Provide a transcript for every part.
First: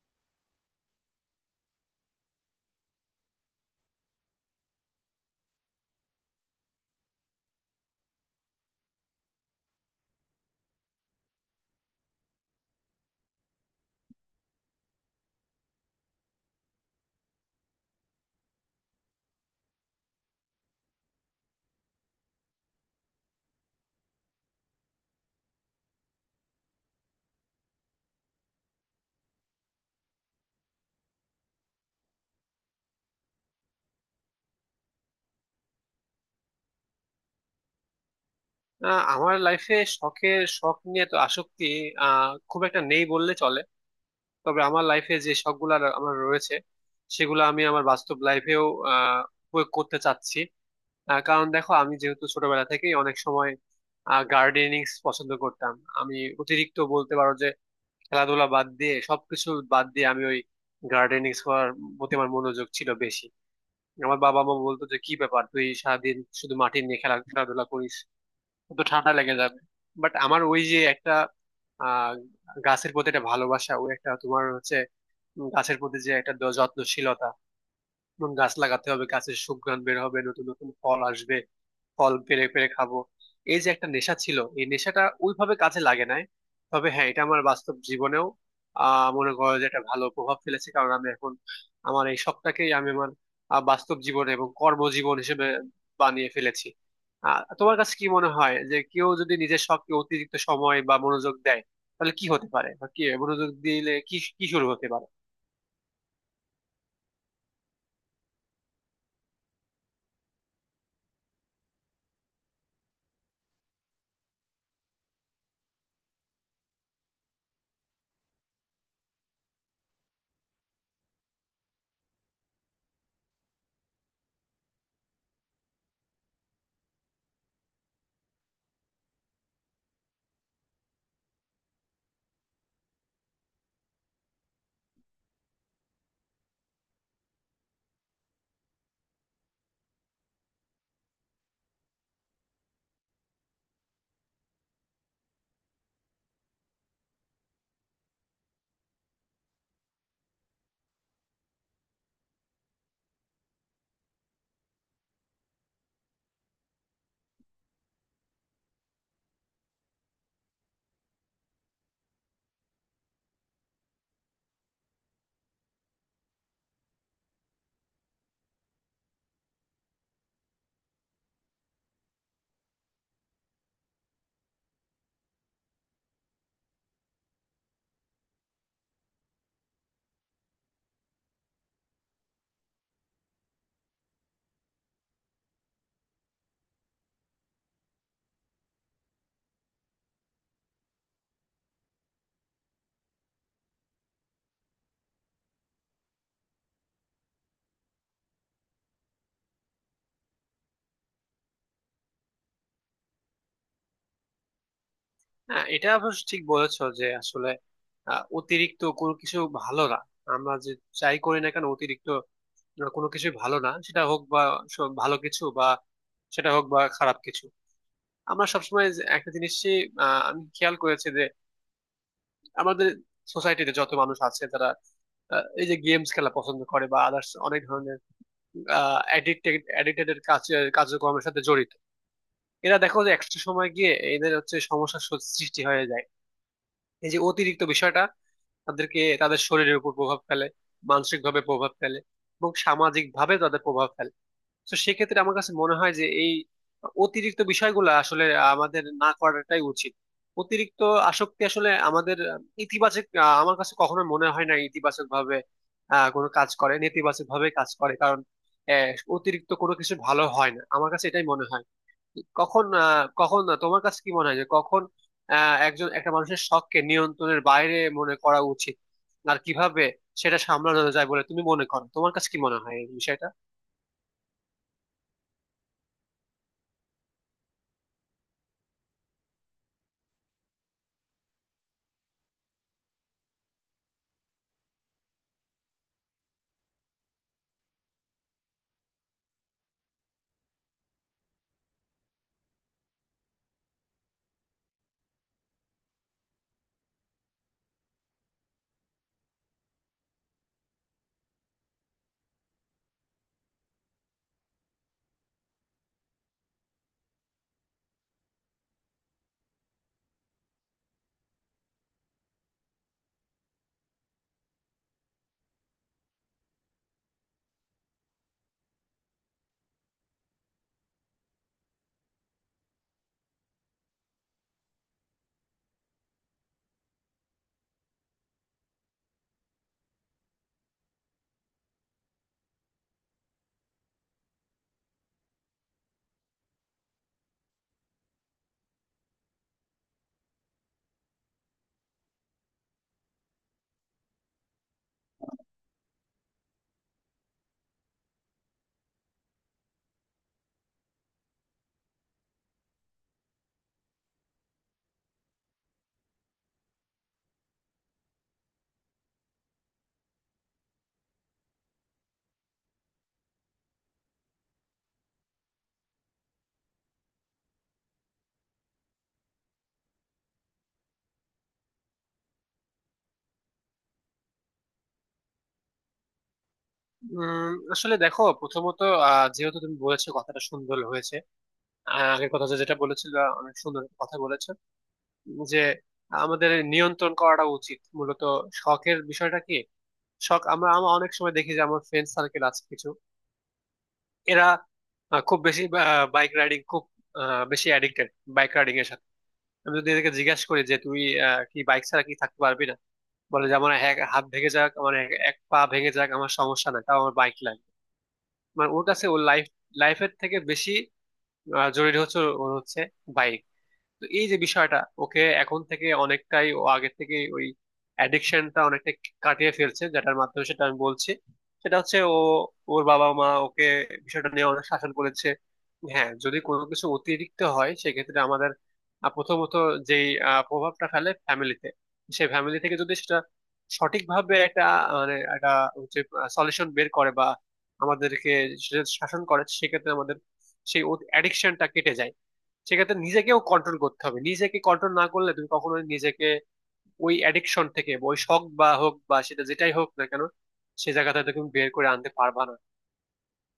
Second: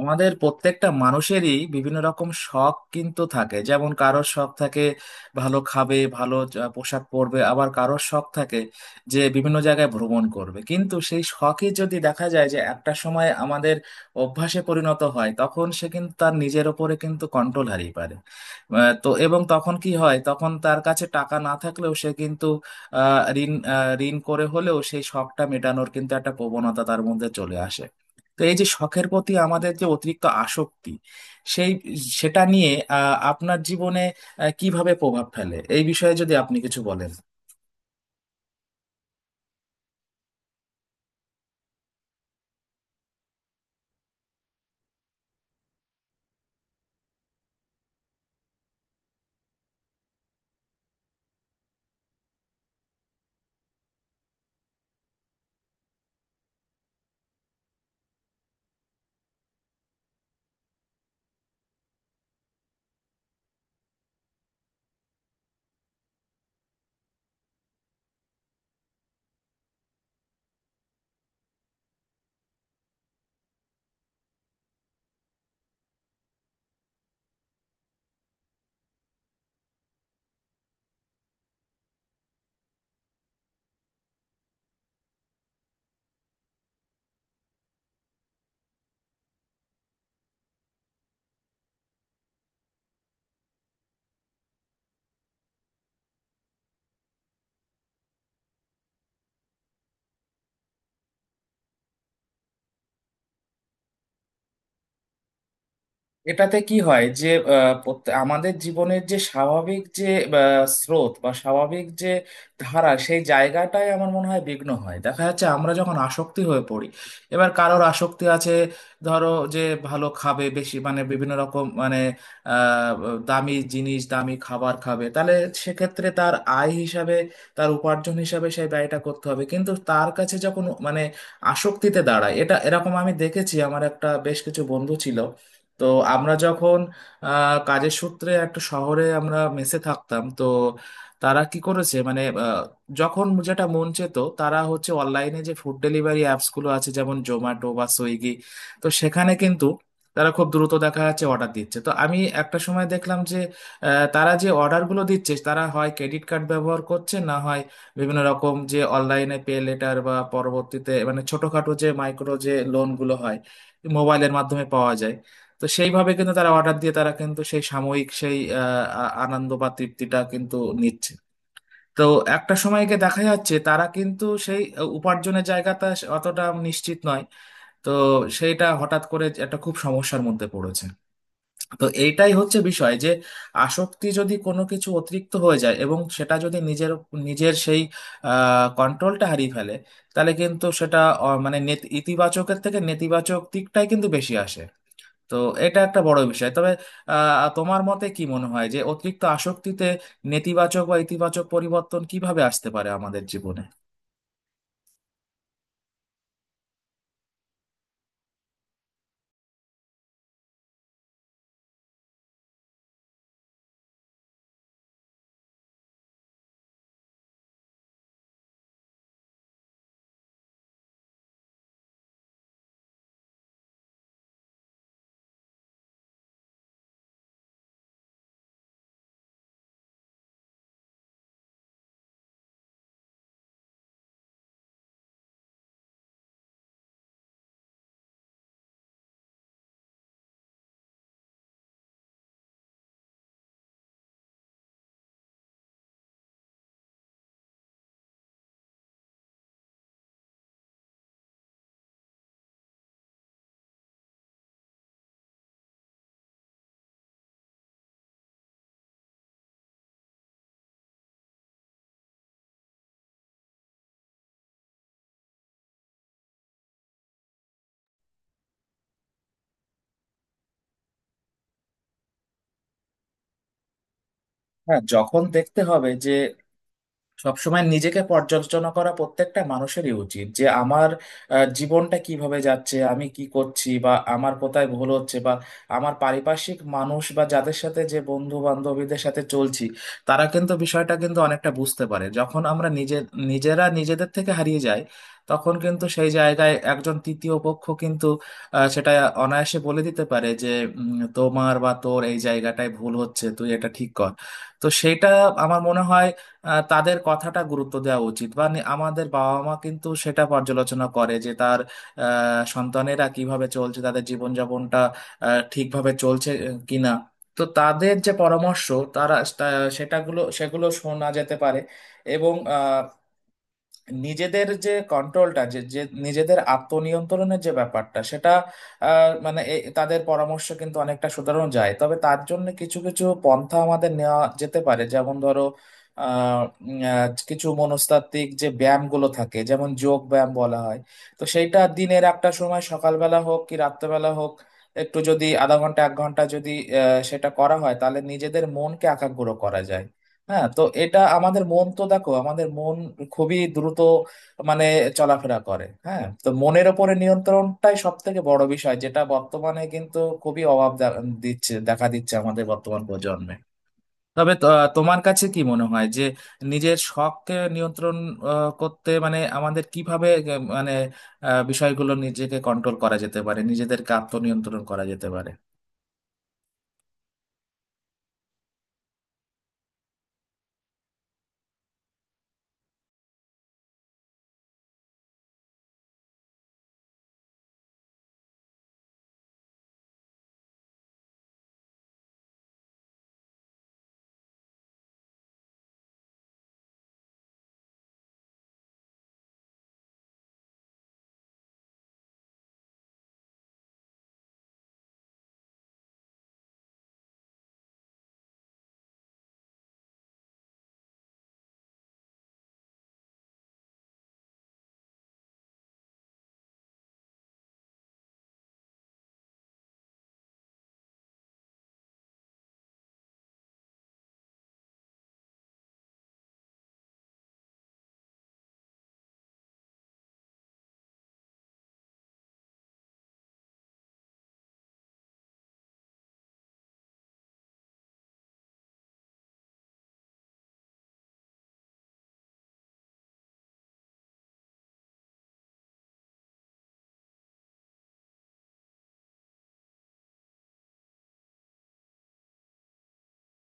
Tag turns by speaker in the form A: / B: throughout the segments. A: আমাদের প্রত্যেকটা মানুষেরই বিভিন্ন রকম শখ কিন্তু থাকে, যেমন কারোর শখ থাকে ভালো খাবে, ভালো পোশাক পরবে, আবার কারোর শখ থাকে যে বিভিন্ন জায়গায় ভ্রমণ করবে। কিন্তু সেই শখই যদি দেখা যায় যে একটা সময় আমাদের অভ্যাসে পরিণত হয়, তখন সে কিন্তু তার নিজের ওপরে কিন্তু কন্ট্রোল হারিয়ে পারে। আহ, তো এবং তখন কি হয়, তখন তার কাছে টাকা না থাকলেও সে কিন্তু ঋণ ঋণ করে হলেও সেই শখটা মেটানোর কিন্তু একটা প্রবণতা তার মধ্যে চলে আসে। তো এই যে শখের প্রতি আমাদের যে অতিরিক্ত আসক্তি, সেই সেটা নিয়ে আপনার জীবনে কিভাবে প্রভাব ফেলে, এই বিষয়ে যদি আপনি কিছু বলেন।
B: আমার লাইফে শখের নিয়ে তো আসক্তি খুব একটা নেই বললে চলে। তবে আমার লাইফে যে শখগুলো আমার রয়েছে সেগুলো আমি আমার বাস্তব লাইফেও আহ প্রয়োগ করতে চাচ্ছি। কারণ দেখো, আমি যেহেতু ছোটবেলা থেকেই অনেক সময় গার্ডেনিং পছন্দ করতাম, আমি অতিরিক্ত বলতে পারো যে খেলাধুলা বাদ দিয়ে সবকিছু বাদ দিয়ে আমি ওই গার্ডেনিং করার প্রতি আমার মনোযোগ ছিল বেশি। আমার বাবা মা বলতো যে কি ব্যাপার, তুই সারাদিন শুধু মাটি নিয়ে খেলাধুলা করিস, তো ঠান্ডা লেগে যাবে। বাট আমার ওই যে একটা আহ গাছের প্রতি একটা ভালোবাসা, ওই একটা তোমার হচ্ছে গাছের প্রতি যে একটা যত্নশীলতা, যেমন গাছ লাগাতে হবে, গাছের সুঘ্রাণ বের হবে, নতুন নতুন ফল আসবে, ফল পেরে পেরে খাবো। এই যে একটা নেশা ছিল, এই নেশাটা ওইভাবে কাজে লাগে নাই। তবে হ্যাঁ, এটা আমার বাস্তব জীবনেও মনে করো যে একটা ভালো প্রভাব ফেলেছে, কারণ আমি এখন আমার এই শখটাকেই আমি আমার বাস্তব জীবন এবং কর্মজীবন হিসেবে বানিয়ে ফেলেছি। তোমার কাছে কি মনে হয় যে কেউ যদি নিজের শখকে অতিরিক্ত সময় বা মনোযোগ দেয় তাহলে কি হতে পারে, বা কি মনোযোগ দিলে কি কি শুরু হতে পারে?
A: এটাতে কি হয় যে আমাদের জীবনের যে স্বাভাবিক যে স্রোত বা স্বাভাবিক যে ধারা, সেই জায়গাটাই আমার মনে হয় বিঘ্ন হয়। দেখা যাচ্ছে আমরা যখন আসক্তি হয়ে পড়ি, এবার কারোর আসক্তি আছে ধরো যে ভালো খাবে বেশি, মানে বিভিন্ন রকম মানে আহ, দামি জিনিস দামি খাবার খাবে, তাহলে সেক্ষেত্রে তার আয় হিসাবে, তার উপার্জন হিসাবে সেই ব্যয়টা করতে হবে। কিন্তু তার কাছে যখন মানে আসক্তিতে দাঁড়ায়, এটা এরকম আমি দেখেছি। আমার একটা বেশ কিছু বন্ধু ছিল, তো আমরা যখন কাজের সূত্রে একটা শহরে আমরা মেসে থাকতাম। তো তারা কি করেছে, মানে যখন যেটা মন চেত তারা হচ্ছে অনলাইনে যে ফুড ডেলিভারি অ্যাপস গুলো আছে, যেমন জোম্যাটো বা সুইগি, তো সেখানে কিন্তু তারা খুব দ্রুত দেখা যাচ্ছে অর্ডার দিচ্ছে। তো আমি একটা সময় দেখলাম যে তারা যে অর্ডারগুলো দিচ্ছে, তারা হয় ক্রেডিট কার্ড ব্যবহার করছে, না হয় বিভিন্ন রকম যে অনলাইনে পে লেটার বা পরবর্তীতে মানে ছোটখাটো যে মাইক্রো যে লোনগুলো হয় মোবাইলের মাধ্যমে পাওয়া যায়, তো সেইভাবে কিন্তু তারা অর্ডার দিয়ে তারা কিন্তু সেই সাময়িক সেই আনন্দ বা তৃপ্তিটা কিন্তু নিচ্ছে। তো একটা সময় গিয়ে দেখা যাচ্ছে তারা কিন্তু সেই উপার্জনের জায়গাটা অতটা নিশ্চিত নয়, তো সেইটা হঠাৎ করে একটা খুব সমস্যার মধ্যে পড়েছে। তো এইটাই হচ্ছে বিষয় যে আসক্তি যদি কোনো কিছু অতিরিক্ত হয়ে যায় এবং সেটা যদি নিজের নিজের সেই কন্ট্রোলটা হারিয়ে ফেলে, তাহলে কিন্তু সেটা ইতিবাচকের থেকে নেতিবাচক দিকটাই কিন্তু বেশি আসে। তো এটা একটা বড় বিষয়। তবে তোমার মতে কি মনে হয় যে অতিরিক্ত আসক্তিতে নেতিবাচক বা ইতিবাচক পরিবর্তন কিভাবে আসতে পারে আমাদের জীবনে?
B: হ্যাঁ, এটা অবশ্য ঠিক বলেছো যে আসলে অতিরিক্ত কোনো কিছু ভালো না। আমরা যে চাই করি না কেন অতিরিক্ত কোনো কিছু ভালো না, সেটা হোক বা ভালো কিছু, বা সেটা হোক বা খারাপ কিছু। আমরা সবসময় যে একটা জিনিসই আমি খেয়াল করেছি যে আমাদের সোসাইটিতে যত মানুষ আছে তারা এই যে গেমস খেলা পছন্দ করে বা আদার্স, অনেক ধরনের অ্যাডিক্টেড অ্যাডিক্টেড কাজ কার্যক্রমের সাথে জড়িত। এরা দেখো যে একটা সময় গিয়ে এদের হচ্ছে সমস্যার সৃষ্টি হয়ে যায়। এই যে অতিরিক্ত বিষয়টা তাদেরকে, তাদের শরীরের উপর প্রভাব ফেলে, মানসিক ভাবে প্রভাব ফেলে, এবং সামাজিক ভাবে তাদের প্রভাব ফেলে। তো সেক্ষেত্রে আমার কাছে মনে হয় যে এই অতিরিক্ত বিষয়গুলো আসলে আমাদের না করাটাই উচিত। অতিরিক্ত আসক্তি আসলে আমাদের ইতিবাচক, আমার কাছে কখনো মনে হয় না ইতিবাচক ভাবে কোনো কাজ করে, নেতিবাচক ভাবে কাজ করে, কারণ আহ, অতিরিক্ত কোনো কিছু ভালো হয় না, আমার কাছে এটাই মনে হয়। কখন তোমার কাছে কি মনে হয় যে কখন একজন একটা মানুষের শখকে নিয়ন্ত্রণের বাইরে মনে করা উচিত, আর কিভাবে সেটা সামলানো যায় বলে তুমি মনে করো, তোমার কাছে কি মনে হয় এই বিষয়টা?
A: হ্যাঁ, যখন দেখতে হবে যে সবসময় নিজেকে পর্যালোচনা করা প্রত্যেকটা মানুষেরই উচিত যে আমার জীবনটা কিভাবে যাচ্ছে, আমি কি করছি, বা আমার কোথায় ভুল হচ্ছে, বা আমার পারিপার্শ্বিক মানুষ বা যাদের সাথে যে বন্ধু বান্ধবীদের সাথে চলছি, তারা কিন্তু বিষয়টা কিন্তু অনেকটা বুঝতে পারে। যখন আমরা নিজে নিজেরা নিজেদের থেকে হারিয়ে যাই, তখন কিন্তু সেই জায়গায় একজন তৃতীয় পক্ষ কিন্তু সেটা অনায়াসে বলে দিতে পারে যে তোমার বা তোর এই জায়গাটায় ভুল হচ্ছে, তুই এটা ঠিক কর। তো সেটা আমার মনে হয় তাদের কথাটা গুরুত্ব দেওয়া উচিত। আমাদের বাবা মা কিন্তু সেটা পর্যালোচনা করে যে তার সন্তানেরা কিভাবে চলছে, তাদের জীবনযাপনটা ঠিকভাবে চলছে কিনা। তো তাদের যে পরামর্শ তারা সেটাগুলো সেগুলো শোনা যেতে পারে এবং নিজেদের যে কন্ট্রোলটা যে যে নিজেদের আত্মনিয়ন্ত্রণের যে ব্যাপারটা, সেটা তাদের পরামর্শ কিন্তু অনেকটা শুধানো যায়। তবে তার জন্য কিছু কিছু পন্থা আমাদের নেওয়া যেতে পারে, যেমন ধরো আহ, কিছু মনস্তাত্ত্বিক যে ব্যায়ামগুলো থাকে, যেমন যোগ ব্যায়াম বলা হয়, তো সেইটা দিনের একটা সময় সকালবেলা হোক কি রাত্রেবেলা হোক একটু যদি আধা ঘন্টা এক ঘন্টা যদি সেটা করা হয়, তাহলে নিজেদের মনকে একাগ্র করা যায়। হ্যাঁ, তো এটা আমাদের মন, তো দেখো আমাদের মন খুবই দ্রুত মানে চলাফেরা করে। হ্যাঁ, তো মনের ওপরে নিয়ন্ত্রণটাই সব থেকে বড় বিষয়, যেটা বর্তমানে কিন্তু খুবই অভাব দিচ্ছে, দেখা দিচ্ছে আমাদের বর্তমান প্রজন্মে। তবে তোমার কাছে কি মনে হয় যে নিজের শখকে নিয়ন্ত্রণ করতে মানে আমাদের কিভাবে আহ, মানে বিষয়গুলো নিজেকে কন্ট্রোল করা যেতে পারে, নিজেদেরকে আত্মনিয়ন্ত্রণ করা যেতে পারে?
B: আসলে দেখো, প্রথমত যেহেতু তুমি বলেছো কথাটা সুন্দর হয়েছে, আগের কথা যে যেটা বলেছিল, অনেক সুন্দর একটা কথা বলেছো যে আমাদের নিয়ন্ত্রণ করাটা উচিত। মূলত শখের বিষয়টা কি, শখ, আমরা আমরা অনেক সময় দেখি যে আমার ফ্রেন্ড সার্কেল আছে কিছু, এরা খুব বেশি বাইক রাইডিং, খুব বেশি অ্যাডিক্টেড বাইক রাইডিং এর সাথে। আমি যদি এদেরকে জিজ্ঞাসা করি যে তুই কি বাইক ছাড়া কি থাকতে পারবি না, বলে যে আমার এক হাত ভেঙে যাক, আমার এক এক পা ভেঙে যাক, আমার সমস্যা নাই, তাও আমার বাইক লাগবে। মানে ওর কাছে ওর লাইফ, লাইফের থেকে বেশি জরুরি হচ্ছে ওর হচ্ছে বাইক। তো এই যে বিষয়টা, ওকে এখন থেকে অনেকটাই ও আগে থেকে ওই অ্যাডিকশনটা অনেকটাই কাটিয়ে ফেলছে, যেটার মাধ্যমে সেটা আমি বলছি, সেটা হচ্ছে ও, ওর বাবা মা ওকে বিষয়টা নিয়ে অনেক শাসন করেছে। হ্যাঁ, যদি কোনো কিছু অতিরিক্ত হয় সেক্ষেত্রে আমাদের প্রথমত যে প্রভাবটা ফেলে ফ্যামিলিতে, সেই ফ্যামিলি থেকে যদি সেটা সঠিকভাবে একটা মানে একটা হচ্ছে সলিউশন বের করে বা আমাদেরকে সেটা শাসন করে, সেক্ষেত্রে আমাদের সেই অ্যাডিকশনটা কেটে যায়। সেক্ষেত্রে নিজেকেও কন্ট্রোল করতে হবে, নিজেকে কন্ট্রোল না করলে তুমি কখনো নিজেকে ওই অ্যাডিকশন থেকে বা ওই শখ বা হোক বা সেটা যেটাই হোক না কেন, সে জায়গাটা তুমি বের করে আনতে পারবা না।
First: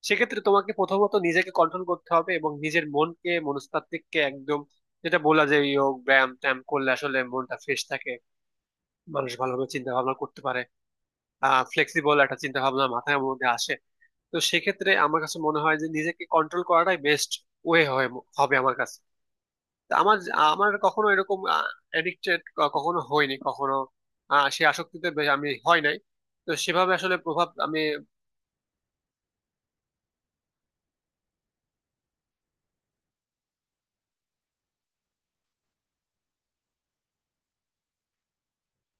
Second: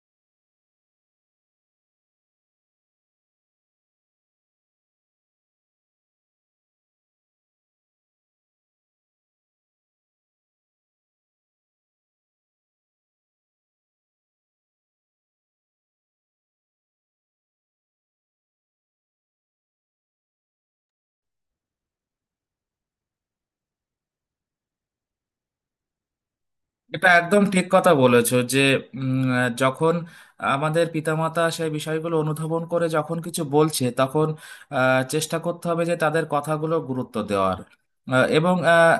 B: সেক্ষেত্রে তোমাকে প্রথমত নিজেকে কন্ট্রোল করতে হবে এবং নিজের মনকে মনস্তাত্ত্বিককে একদম, যেটা বলা যায় যোগ ব্যায়াম ট্যায়াম করলে আসলে মনটা ফ্রেশ থাকে, মানুষ ভালোভাবে চিন্তা ভাবনা করতে পারে, ফ্লেক্সিবল একটা চিন্তা ভাবনা মাথার মধ্যে আসে। তো সেক্ষেত্রে আমার কাছে মনে হয় যে নিজেকে কন্ট্রোল করাটাই বেস্ট ওয়ে হবে আমার কাছে। তা আমার, আমার কখনো এরকম এডিক্টেড কখনো হয়নি, কখনো সে আসক্তিতে আমি হয় নাই। তো সেভাবে
A: এটা
B: আসলে
A: একদম
B: প্রভাব
A: ঠিক
B: আমি।
A: কথা বলেছো যে যখন আমাদের পিতামাতা সেই বিষয়গুলো অনুধাবন করে যখন কিছু বলছে, তখন চেষ্টা করতে হবে যে তাদের কথাগুলো গুরুত্ব দেওয়ার। এবং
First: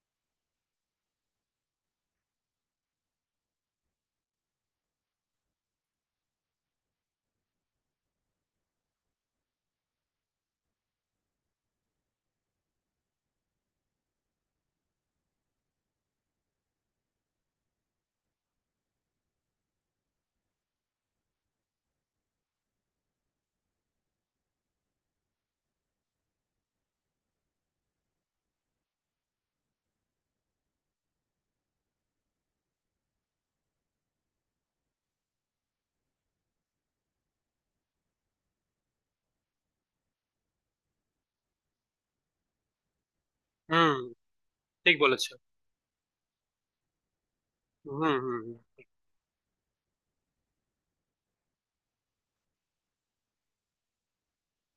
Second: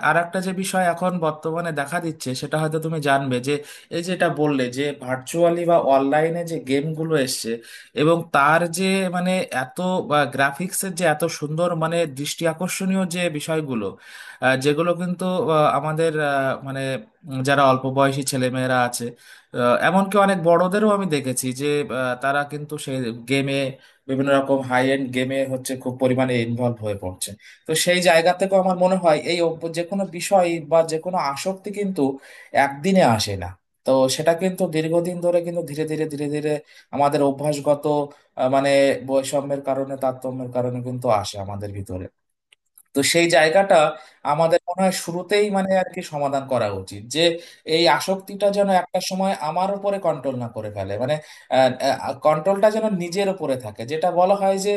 A: আর একটা যে বিষয় এখন বর্তমানে দেখা দিচ্ছে, সেটা হয়তো তুমি জানবে যে এই যেটা বললে যে ভার্চুয়ালি বা অনলাইনে যে গেমগুলো এসছে এবং তার যে মানে এত বা গ্রাফিক্সের যে এত সুন্দর মানে দৃষ্টি আকর্ষণীয় যে বিষয়গুলো, যেগুলো কিন্তু আমাদের মানে যারা অল্প বয়সী ছেলেমেয়েরা আছে, এমনকি অনেক বড়দেরও আমি দেখেছি যে তারা কিন্তু সেই গেমে বিভিন্ন রকম হাই এন্ড গেমে হচ্ছে খুব পরিমাণে ইনভলভ হয়ে পড়ছে। তো সেই জায়গা থেকেও আমার মনে হয় এই যে কোনো বিষয় বা যে কোনো আসক্তি কিন্তু একদিনে আসে না। তো সেটা কিন্তু দীর্ঘদিন ধরে কিন্তু ধীরে ধীরে ধীরে ধীরে আমাদের অভ্যাসগত আহ, মানে বৈষম্যের কারণে তারতম্যের কারণে কিন্তু আসে আমাদের ভিতরে। তো সেই জায়গাটা
B: হুম,
A: আমাদের মনে হয়
B: ঠিক বলেছো।
A: শুরুতেই মানে আর কি সমাধান করা উচিত, যে এই
B: হুম
A: আসক্তিটা
B: হুম
A: যেন একটা সময় আমার উপরে কন্ট্রোল না করে ফেলে, মানে কন্ট্রোলটা যেন নিজের উপরে থাকে। যেটা বলা হয় যে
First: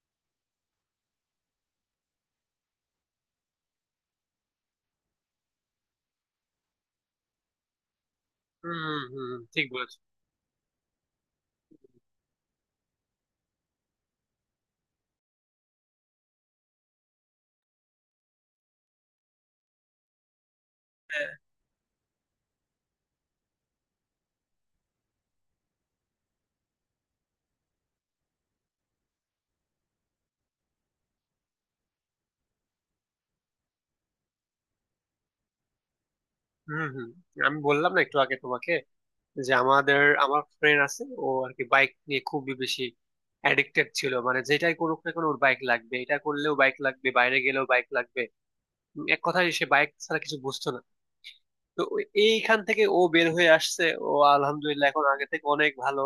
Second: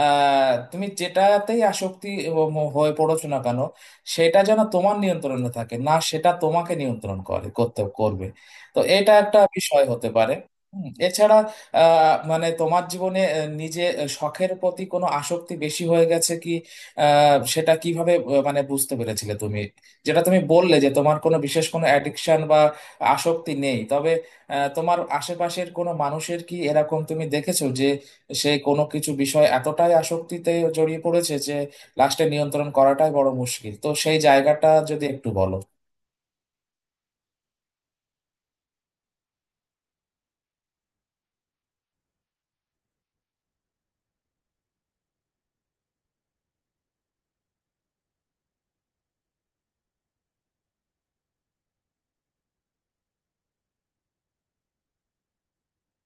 A: তুমি যেটাতেই আসক্তি এবং হয়ে পড়ছো না কেন, সেটা যেন তোমার নিয়ন্ত্রণে থাকে, না সেটা তোমাকে নিয়ন্ত্রণ করে করতে করবে।
B: হুম
A: তো
B: হুম।
A: এটা
B: হুম
A: একটা
B: হুম, ঠিক
A: বিষয়
B: বলেছো।
A: হতে পারে। হুম, এছাড়া মানে তোমার জীবনে নিজে শখের প্রতি কোনো আসক্তি বেশি হয়ে গেছে কি, সেটা কিভাবে মানে বুঝতে পেরেছিলে তুমি? যেটা তুমি বললে যে তোমার
B: হ্যাঁ,
A: কোনো বিশেষ কোনো অ্যাডিকশন বা আসক্তি নেই, তবে তোমার আশেপাশের কোনো মানুষের কি এরকম তুমি দেখেছো যে সে কোনো কিছু বিষয় এতটাই আসক্তিতে জড়িয়ে পড়েছে যে লাস্টে নিয়ন্ত্রণ করাটাই বড় মুশকিল, তো সেই জায়গাটা যদি একটু বলো।
B: হুম হুম। আমি বললাম না একটু আগে তোমাকে যে আমাদের আমার ফ্রেন্ড আছে, ও আর কি বাইক নিয়ে খুবই বেশি অ্যাডিক্টেড ছিল, মানে যেটাই করুক না কেন ওর বাইক লাগবে, এটা করলেও বাইক লাগবে, বাইরে গেলেও বাইক লাগবে। এক কথায় সে বাইক ছাড়া কিছু বুঝতো না। তো এইখান থেকে ও বের হয়ে আসছে, ও আলহামদুলিল্লাহ এখন আগে থেকে অনেক ভালো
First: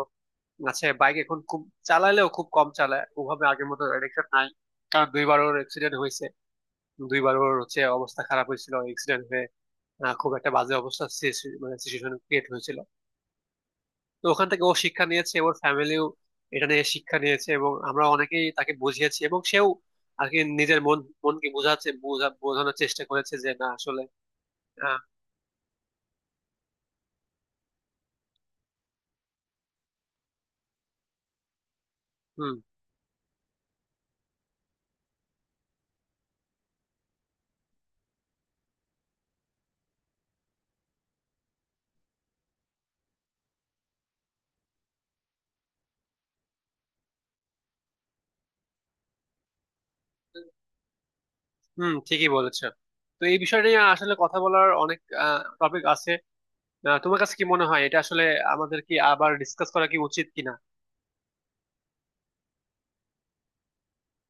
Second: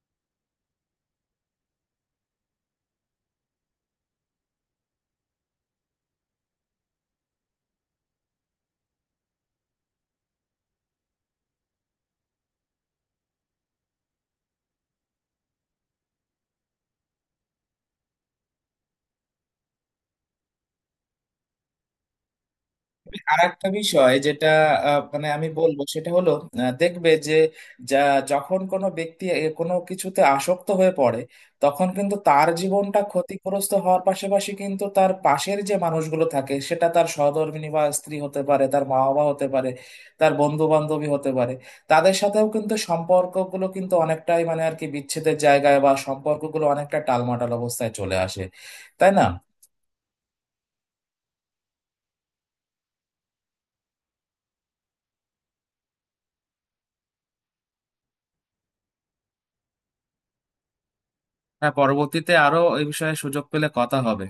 B: আছে। বাইক এখন খুব চালালেও খুব কম চালায়, ওভাবে আগের মতো অ্যাডিকশন নাই। কারণ দুইবার ওর অ্যাক্সিডেন্ট হয়েছে, দুইবার ওর হচ্ছে অবস্থা খারাপ হয়েছিল অ্যাক্সিডেন্ট হয়ে। খুব একটা বাজে অবস্থা মানে সিচুয়েশন ক্রিয়েট হয়েছিল। তো ওখান থেকে ও শিক্ষা নিয়েছে, ওর ফ্যামিলিও এটা নিয়ে শিক্ষা নিয়েছে, এবং আমরা অনেকেই তাকে বুঝিয়েছি এবং সেও আর কি নিজের মনকে বোঝাচ্ছে, বোঝানোর চেষ্টা করেছে
A: আর
B: যে
A: একটা
B: না আসলে
A: বিষয় যেটা আহ,
B: আহ,
A: মানে আমি বলবো সেটা হলো দেখবে যে যা যখন কোনো ব্যক্তি এ কোনো কিছুতে আসক্ত হয়ে পড়ে, তখন কিন্তু তার
B: হুম
A: জীবনটা ক্ষতিগ্রস্ত হওয়ার পাশাপাশি কিন্তু তার পাশের যে মানুষগুলো থাকে, সেটা তার সহধর্মিণী বা স্ত্রী হতে পারে, তার মা বাবা হতে পারে, তার বন্ধু বান্ধবী হতে পারে, তাদের সাথেও কিন্তু সম্পর্কগুলো কিন্তু অনেকটাই মানে আর কি বিচ্ছেদের জায়গায় বা সম্পর্কগুলো অনেকটা টালমাটাল অবস্থায় চলে আসে, তাই না?
B: হুম, ঠিকই বলেছো। তো এই বিষয় নিয়ে আসলে কথা বলার অনেক টপিক আছে। তোমার কাছে কি মনে হয় এটা আসলে আমাদের কি আবার ডিসকাস করা কি উচিত কিনা?
A: হ্যাঁ, পরবর্তীতে আরো এই বিষয়ে সুযোগ পেলে কথা হবে।